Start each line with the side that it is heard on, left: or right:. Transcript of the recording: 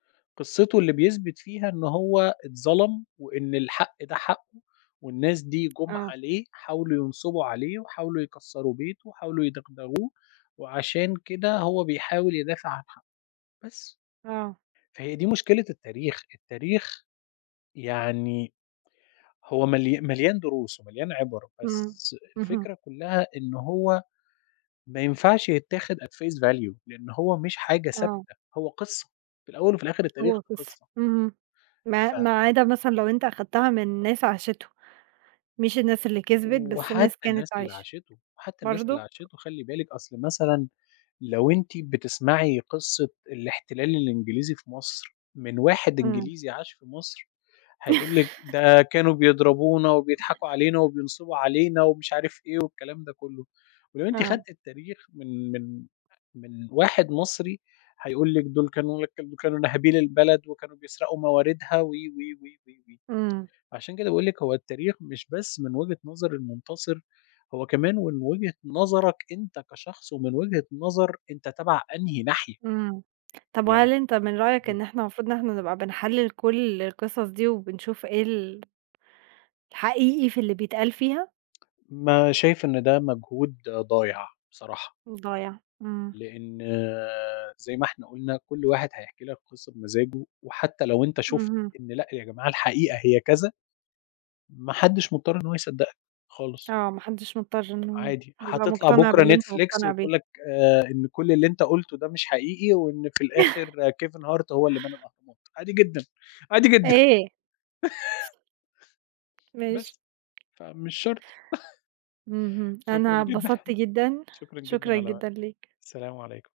left: قصتُه اللي بيثبت فيها إن هو اتظلم، وإن الحق ده حقُّه، والناس دي جُم
right: آه.
left: عليه، حاولوا ينصبوا عليه وحاولوا يكسّروا بيته، وحاولوا يدغدغوه وعشان كده هو بيحاول يدافع عن حقُّه، بس.
right: آه.
left: فهي دي مشكلة التاريخ، التاريخ يعني هو مليا مليان دروس ومليان عبَر،
right: امم،
left: بس
right: اهم.
left: الفكرة كلها إنه هو ما ينفعش يتاخد at phase value لأن هو مش حاجة ثابتة،
right: آه.
left: هو قصّة، في الأوّل وفي الآخر التاريخ
right: هو بس،
left: قصّة.
right: اهم، ما
left: ف
right: ما عدا مثلًا لو أنت أخدتها من ناس عاشتُه، مش الناس اللي كِسبِت، بس ناس
left: وحتّى
right: كانت
left: الناس اللي
right: عايشة،
left: عاشتُه وحتى الناس اللي
right: برضه؟
left: عاشتُه خلي بالِك أصل مثلًا لو أنتِ بتسمعي قصّة الاحتلال الإنجليزي في مصر، من واحد
right: امم.
left: إنجليزي عاش في مصر، هيقول لِك ده كانوا بيضربونا وبيضحكوا علينا وبينصبوا علينا ومش عارف إيه والكلام ده كلُّه، ولو أنتِ
right: آه.
left: خدتِ التاريخ من من من واحد مصري، هيقول لِك دول كانوا كانوا ناهبين البلد وكانوا بيسرقوا مواردها و، و، و.
right: امم.
left: عشان كده بأقول لِك هو التاريخ مش بس من وجهة نظر المنتصِر، هو كمان من وجهة نظرك أنت كشخص، ومن وجهة نظر أنت تبع أنهي ناحية.
right: امم، طب
left: يعني
right: وهل أنت من رأيك، إن
left: [unintelligible]
right: إحنا المفروض إن إحنا نبقى بنحلِّل كل القصص دي وبنشوف ايه ال الحقيقي في اللي بيتقال فيها؟
left: ما شايف إن ده مجهود ضايع، بصراحة.
right: ضايع، امم.
left: لأن زي ما إحنا قُلنا كل واحد هيحكي لك قصّة بمزاجُه، وحتى لو أنت شُفت
right: اهم.
left: إن لأ يا جماعة الحقيقة هي كذا، ما حدش مضطّر إن هو يصدّقك، خالص.
right: آه، ما حدش مضطّر إنه
left: عادي،
right: يبقى
left: هتطلع
right: مقتنع
left: بُكرة
right: باللي أنت
left: نتفليكس
right: مقتنع بيه.
left: وتقول لك آآ، إن كُلّ اللي أنت قُلتُه ده مش حقيقي، وإن في الآخر كيفن هارت هو اللي بنى الأهرامات، عادي جدًا عادي جدًا.
right: إيه؟ ماشي.
left: بس، فمش شرط.
right: اهم،
left: شكرًا
right: أنا
left: جدًا،
right: اتبسطت جدًا،
left: شكرًا جدًا
right: شكرًا
left: على
right: جدًا
left: وقتِك،
right: ليك.
left: السلام عليكم.